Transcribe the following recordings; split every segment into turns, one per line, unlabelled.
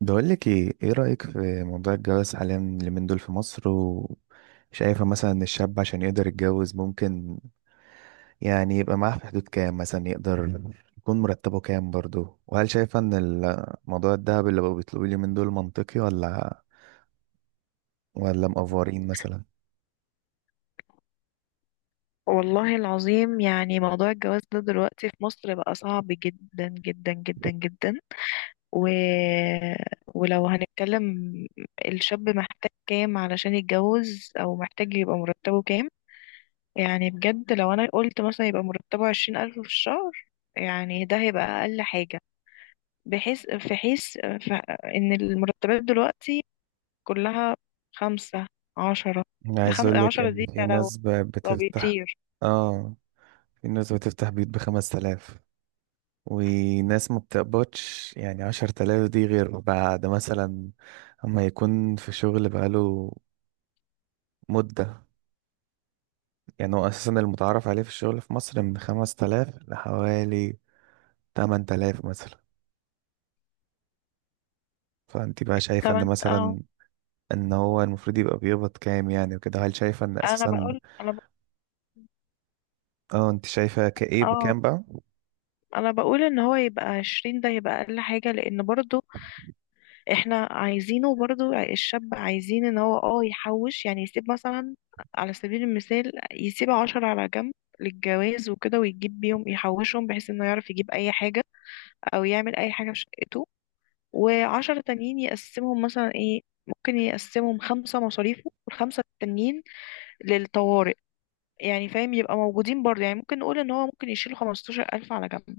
بقول لك ايه، ايه رأيك في موضوع الجواز حاليا، اليومين دول في مصر؟ وشايفة مثلا ان الشاب عشان يقدر يتجوز ممكن يعني يبقى معاه في حدود كام مثلا، يقدر يكون مرتبه كام برضه؟ وهل شايفة ان الموضوع الذهب اللي بقوا بيطلبوه اليومين دول منطقي، ولا مقفورين مثلا؟
والله العظيم يعني موضوع الجواز ده دلوقتي في مصر بقى صعب جدا جدا جدا جدا و... ولو هنتكلم الشاب محتاج كام علشان يتجوز أو محتاج يبقى مرتبه كام. يعني بجد لو أنا قلت مثلا يبقى مرتبه 20000 في الشهر، يعني ده هيبقى أقل حاجة. بحيث في حيث ف... إن المرتبات دلوقتي كلها خمسة، عشرة.
أنا عايز اقول لك
عشرة
ان
دي
في
لو
ناس
لو
بتفتح.
بيطير
اه، في ناس بتفتح بيوت ب5 آلاف، وناس ما بتقبضش يعني 10 تلاف دي غير بعد مثلا اما يكون في شغل بقاله مدة. يعني هو أساسا المتعارف عليه في الشغل في مصر من 5 تلاف لحوالي 8 تلاف مثلا. فأنت بقى شايفة إن
طبعا اه.
مثلا إن هو المفروض يبقى بيقبض كام يعني وكده؟ هل شايفة إن
انا
أساسا؟
بقول، انا
اه، أنت شايفة كإيه
اه،
بكام بقى؟
انا بقول ان هو يبقى 20، ده يبقى اقل حاجة، لان برضو احنا عايزينه، برضو الشاب عايزين ان هو اه يحوش، يعني يسيب مثلا على سبيل المثال يسيب عشرة على جنب للجواز وكده ويجيب بيهم يحوشهم، بحيث انه يعرف يجيب اي حاجة او يعمل اي حاجة في شقته. وعشرة تانيين يقسمهم مثلا ايه، ممكن يقسمهم 5 مصاريفه والخمسة التانيين للطوارئ. يعني فاهم، يبقى موجودين برضه. يعني ممكن نقول ان هو ممكن يشيل 15000 على جنب،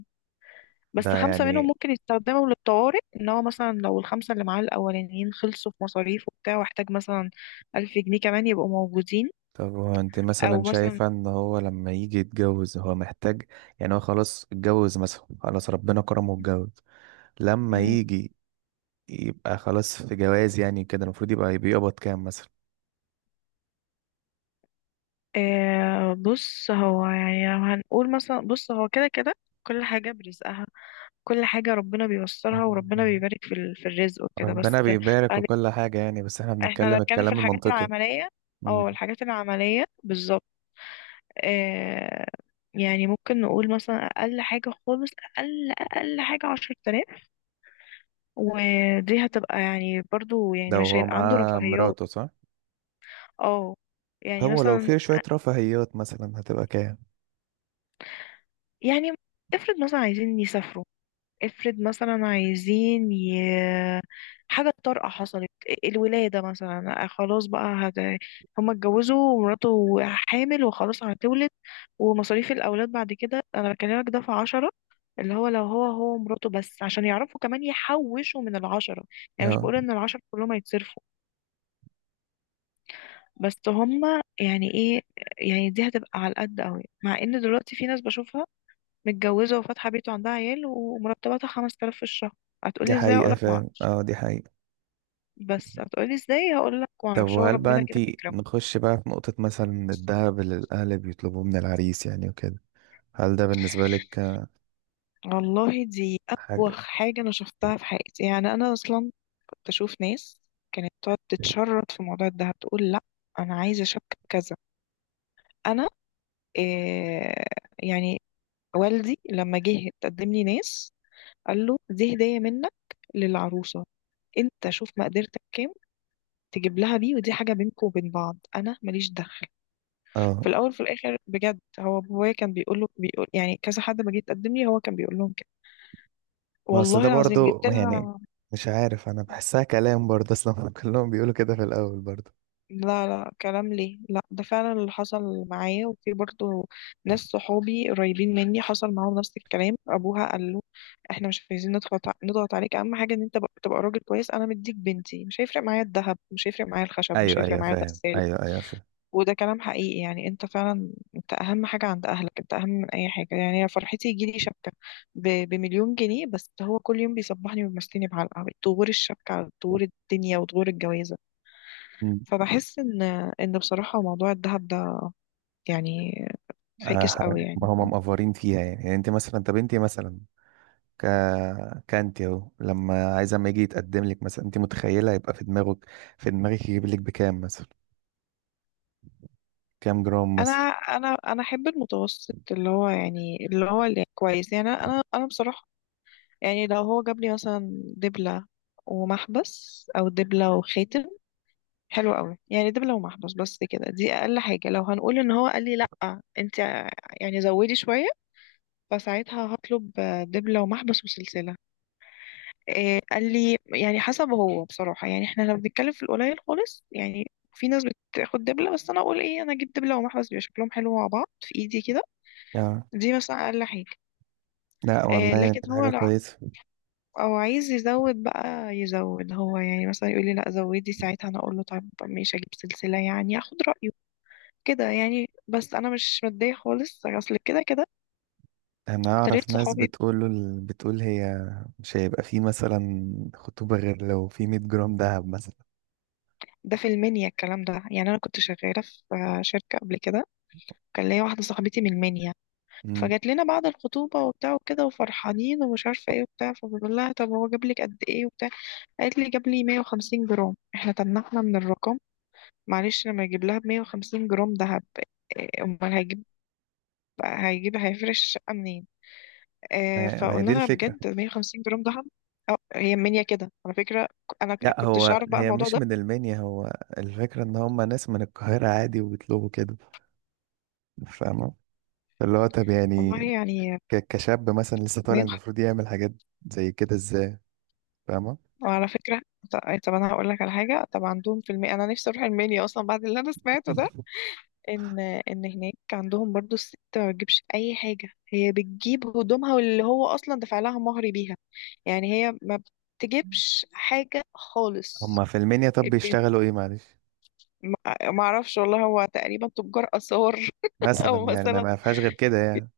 بس
ده
خمسة
يعني
منهم ممكن يستخدموا للطوارئ، ان هو مثلا لو الخمسة اللي معاه الأولانيين خلصوا في مصاريف وبتاع، واحتاج مثلا 1000 جنيه كمان يبقوا موجودين.
طب هو أنت
أو
مثلا
مثلا
شايفة إن هو لما يجي يتجوز هو محتاج يعني، هو خلاص اتجوز مثلا، خلاص ربنا كرمه واتجوز، لما
مم،
يجي يبقى خلاص في جواز يعني كده المفروض يبقى بيقبض كام مثلا؟
آه بص، هو يعني لو هنقول مثلا، بص هو كده كده كل حاجة برزقها، كل حاجة ربنا بيوصلها، وربنا بيبارك في الرزق وكده،
ربنا
بس
بيبارك وكل حاجة يعني، بس احنا
احنا
بنتكلم
بنتكلم في
الكلام
الحاجات
المنطقي.
العملية. اه،
مم.
الحاجات العملية بالظبط. آه يعني ممكن نقول مثلا أقل حاجة خالص، أقل حاجة 10000. ودي هتبقى يعني برضو،
ده
يعني مش
وهو
هيبقى عنده
معاه
رفاهيات.
مراته، صح؟
اه يعني
هو لو
مثلا،
في شوية رفاهيات مثلا هتبقى كام؟
يعني افرض مثلا عايزين يسافروا، افرض مثلا حاجة طارئة حصلت إيه، الولادة مثلا آه، خلاص بقى هما اتجوزوا ومراته حامل وخلاص هتولد. ومصاريف الأولاد بعد كده أنا بكلمك، ده في 10 اللي هو لو هو ومراته بس، عشان يعرفوا كمان يحوشوا من العشرة. يعني مش
اه،
بقول إن العشرة كلهم هيتصرفوا، بس هما يعني ايه، يعني دي هتبقى على القد قوي. مع ان دلوقتي في ناس بشوفها متجوزة وفاتحة بيت وعندها عيال ومرتباتها 5000 في الشهر.
دي
هتقولي ازاي؟
حقيقة
اقولك
فعلا،
معرفش.
اه دي حقيقة.
بس هتقولي ازاي؟ هقول لك
طب
معرفش، هو
وهل بقى
ربنا كده
انتي
بيكرمه.
نخش بقى في نقطة مثلا الذهب اللي الأهل بيطلبوه من العريس يعني وكده، هل ده بالنسبة لك
والله دي
حاجة؟
أبوخ حاجة أنا شفتها في حياتي، يعني أنا أصلا كنت أشوف ناس كانت تقعد تتشرط في موضوع الدهب، تقول لأ أنا عايزة شبكة كذا، أنا إيه، يعني. والدي لما جه تقدم لي ناس، قال له: دي هدية منك للعروسة، أنت شوف مقدرتك كام تجيب لها بيه، ودي حاجة بينكم وبين بعض، أنا ماليش دخل.
اه،
في الاول في الاخر بجد، هو بابايا كان بيقول له، بيقول يعني كذا حد ما جه يتقدم لي، هو كان بيقول لهم كده
ما اصل ده
والله العظيم
برضو
جبت
ما يعني،
لها.
مش عارف، انا بحسها كلام برضه اصلا. كلهم بيقولوا كده في الاول برضه.
لا لا، كلام ليه؟ لا ده فعلا اللي حصل معايا. وفي برضه ناس صحابي قريبين مني حصل معاهم نفس الكلام، ابوها قال له: احنا مش عايزين نضغط نضغط عليك، اهم حاجه ان انت تبقى راجل كويس، انا مديك بنتي، مش هيفرق معايا الذهب، مش هيفرق معايا الخشب، مش
ايوه
هيفرق
ايوه
معايا
فاهم،
الغساله.
ايوه ايوه فاهم.
وده كلام حقيقي، يعني انت فعلا انت اهم حاجة عند اهلك، انت اهم من اي حاجة. يعني انا فرحتي يجيلي شبكة بـ1000000 جنيه، بس هو كل يوم بيصبحني ويمسكني بعلقة، طغور الشبكة على طغور الدنيا وطغور الجوازة.
مم.
فبحس ان، ان بصراحة موضوع الذهب ده يعني
آه،
فاكس
ح-
قوي
ما
يعني.
هم مقفرين فيها يعني. يعني انت مثلا، طب انت مثلا ك كانت اهو لما عايز اما يجي يتقدم لك مثلا، انت متخيله يبقى في دماغك، في دماغك يجيب لك بكام مثلا؟ كام جرام
انا
مثلا؟
انا انا احب المتوسط، اللي هو يعني اللي هو اللي كويس. يعني انا انا أنا بصراحة يعني لو هو جاب لي مثلا دبلة ومحبس، او دبلة وخاتم، حلو قوي يعني. ده لو محبس بس كده دي اقل حاجه. لو هنقول ان هو قال لي: لا انت يعني زودي شويه، فساعتها هطلب دبلة ومحبس وسلسله، إيه قال لي، يعني حسب. هو بصراحه يعني احنا لو بنتكلم في القليل خالص، يعني في ناس بتاخد دبلة بس، انا اقول ايه، انا اجيب دبلة ومحبس، بيبقى شكلهم حلو مع بعض في ايدي كده.
اه،
دي مثلا اقل حاجه.
لا
إيه،
والله
لكن
كانت
هو
حاجة
لو
كويسة.
او عايز يزود بقى يزود، هو يعني مثلا يقول لي: لا زودي، ساعتها انا اقول له طيب ماشي اجيب سلسله، يعني اخد رايه كده. يعني بس انا مش متضايقه خالص، اصل كده كده
انا اعرف
اكتريت
ناس
صحابي،
بتقول له، بتقول هي مش هيبقى في مثلا خطوبه غير لو في 100 جرام دهب مثلا.
ده في المنيا الكلام ده. يعني انا كنت شغاله في شركه قبل كده، كان ليا واحده صاحبتي من المنيا، فجات لنا بعد الخطوبه وبتاع وكده وفرحانين ومش عارفه ايه وبتاع، فبقول لها: طب هو جاب لك قد ايه وبتاع؟ قالت لي جاب لي 150 جرام. احنا تنحنا من الرقم، معلش لما يجيب لها ب 150 جرام دهب، إيه، امال هيجيب هيفرش الشقه منين؟ آه،
ما هي
فقلنا
دي
لها
الفكرة.
بجد 150 جرام ذهب؟ أو هي منيا كده على فكرة، أنا
لا،
كنتش
هو
أعرف بقى
هي
الموضوع
مش
ده
من المنيا، هو الفكرة ان هم ناس من القاهرة عادي وبيطلبوا كده، فاهمة؟ فاللي هو طب يعني
والله يعني.
كشاب مثلا لسه طالع،
منين خ-
المفروض يعمل حاجات زي كده ازاي؟ فاهمة؟
وعلى فكرة طب أنا هقول لك على حاجة. طب عندهم في المنيا أنا نفسي أروح المنيا أصلا بعد اللي أنا سمعته ده، إن هناك عندهم برضو الست ما بتجيبش أي حاجة، هي بتجيب هدومها، واللي هو أصلا دفع لها مهر بيها. يعني هي ما بتجيبش حاجة خالص
هم في المنيا طب
البنت.
بيشتغلوا ايه معلش؟
ما اعرفش والله، هو تقريبا تجار اثار
مثلا
او
يعني ما
مثلا
ما فيهاش غير كده يعني؟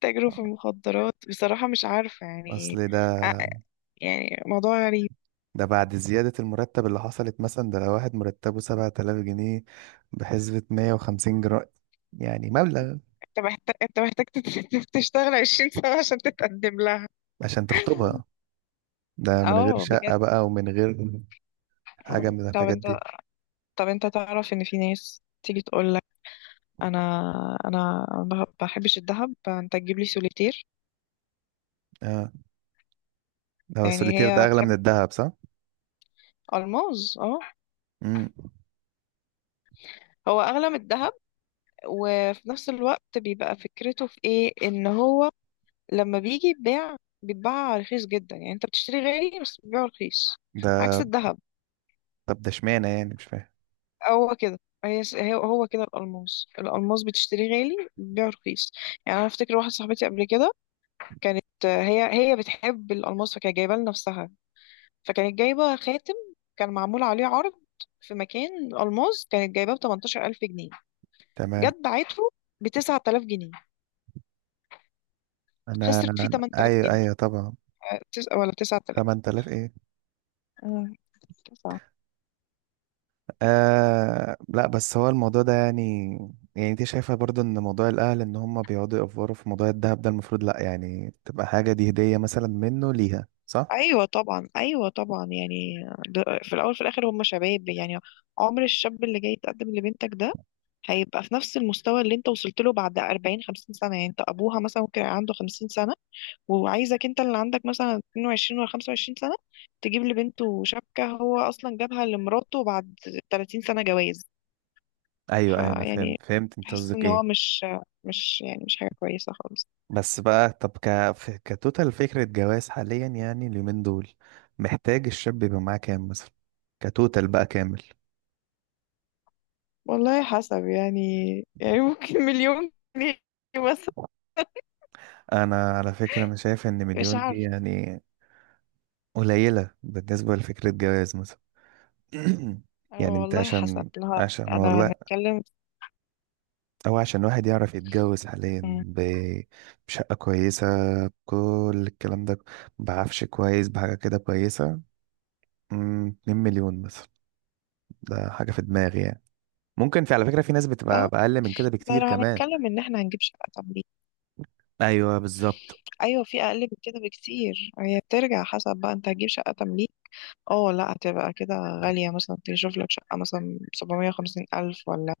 تاجروا في المخدرات، بصراحة مش عارفة يعني
اصل ده،
ع- يعني موضوع غريب.
ده بعد زيادة المرتب اللي حصلت مثلا، ده لو واحد مرتبه 7 آلاف جنيه بحسبة 150 جرام، يعني مبلغ
انت محتاج تشتغل 20 سنة عشان تتقدم لها.
عشان تخطبها، ده من غير
اه بجد.
شقة بقى ومن غير حاجة من
طب
الحاجات
انت
دي.
طب انت تعرف ان في ناس تيجي تقول لك: انا انا ما بحبش الذهب، فانت تجيب لي سوليتير.
اه، ده
يعني
السوليتير ده
هي
أغلى من
بتحب
الذهب، صح؟
الماس اه،
امم،
هو اغلى من الذهب. وفي نفس الوقت بيبقى فكرته في ايه، ان هو لما بيجي يتباع بيتباع رخيص جدا، يعني انت بتشتري غالي بس بتبيعه رخيص، عكس
ده
الذهب.
طب ده اشمعنى يعني؟ مش فاهم.
هو كده، هو كده، الألماس، الألماس بتشتريه غالي بتبيعه رخيص. يعني أنا أفتكر واحدة صاحبتي قبل كده كانت آه، هي بتحب الألماس فكانت جايباه لنفسها، فكانت جايبة خاتم كان معمول عليه عرض في مكان ألماس، كانت جايباه ب 18000 جنيه،
تمام.
جت باعته ب 9000 جنيه،
أنا
خسرت فيه 8000
أيوه
جنيه
أيوه طبعا.
آه، ولا 9000،
8000 إيه؟
تسعة.
آه، لا بس هو الموضوع ده يعني، يعني أنت شايفة برضو إن موضوع الأهل إن هم بيقعدوا يأفوروا في موضوع الذهب ده المفروض لا، يعني تبقى حاجة دي هدية مثلا منه ليها، صح؟
ايوه طبعا، ايوه طبعا يعني في الاول في الاخر هم شباب، يعني عمر الشاب اللي جاي يتقدم لبنتك ده هيبقى في نفس المستوى اللي انت وصلت له بعد 40، 50 سنه. يعني انت ابوها مثلا ممكن يبقى عنده 50 سنه، وعايزك انت اللي عندك مثلا 22 ولا 25 سنه تجيب لبنته شبكه، هو اصلا جابها لمراته بعد 30 سنه جواز.
أيوه أيوه، أنا
فيعني
فهمت فهمت أنت
بحس
قصدك
ان هو
إيه.
مش، مش حاجه كويسه خالص.
بس بقى طب ك... ف- كتوتال فكرة جواز حاليا يعني اليومين دول، محتاج الشاب يبقى معاه كام مثلا كتوتال بقى كامل؟
والله حسب يعني، يعني ممكن 1000000 جنيه مثلا،
انا على فكرة انا شايف ان
مش
مليون دي
عارفه.
يعني قليلة بالنسبة لفكرة جواز مثلا.
اه
يعني انت
والله حسب.
عشان،
لا انا
والله
هنتكلم.
او عشان واحد يعرف يتجوز حاليا
مم.
بشقة كويسة، بكل الكلام ده، بعفش كويس، بحاجة كده كويسة، مم، 2 مليون مثلا. ده حاجة في دماغي يعني. ممكن في، على فكرة، في ناس بتبقى
لا
بأقل من كده
لا،
بكتير
لو
كمان.
هنتكلم ان احنا هنجيب شقة تمليك،
ايوه بالظبط،
ايوه في اقل من كده بكتير، هي بترجع حسب بقى، انت هتجيب شقة تمليك؟ اه لا هتبقى كده غالية، مثلا تشوف لك شقة مثلا 750000 ولا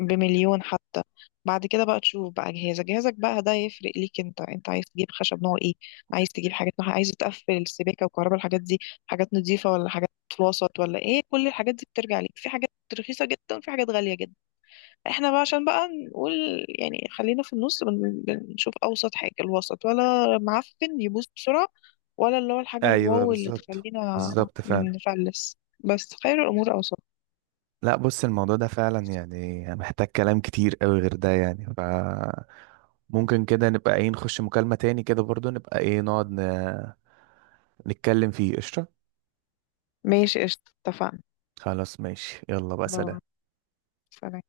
بـ1000000 حتى. بعد كده بقى تشوف بقى جهازك، جهازك بقى ده يفرق ليك، انت انت عايز تجيب خشب نوع ايه، عايز تجيب حاجات نوع إيه؟ عايز تقفل السباكة والكهرباء، الحاجات دي حاجات نظيفة ولا حاجات وسط ولا ايه؟ كل الحاجات دي بترجع ليك، في حاجات رخيصة جدا وفي حاجات غالية جدا. احنا بقى عشان بقى نقول، يعني خلينا في النص، بنشوف اوسط حاجه، الوسط ولا معفن يبوظ بسرعه، ولا اللي هو الحاجه
ايوه
الواو اللي
بالظبط
تخلينا
بالظبط فعلا.
نفلس. بس خير الامور اوسط.
لا بص، الموضوع ده فعلا يعني محتاج كلام كتير قوي غير ده. يعني ممكن كده نبقى ايه، نخش مكالمة تاني كده برضو، نبقى ايه، نتكلم فيه، قشطة؟
ماشي قشطه اتفقنا.
خلاص ماشي، يلا بقى، سلام.
باي. سلام.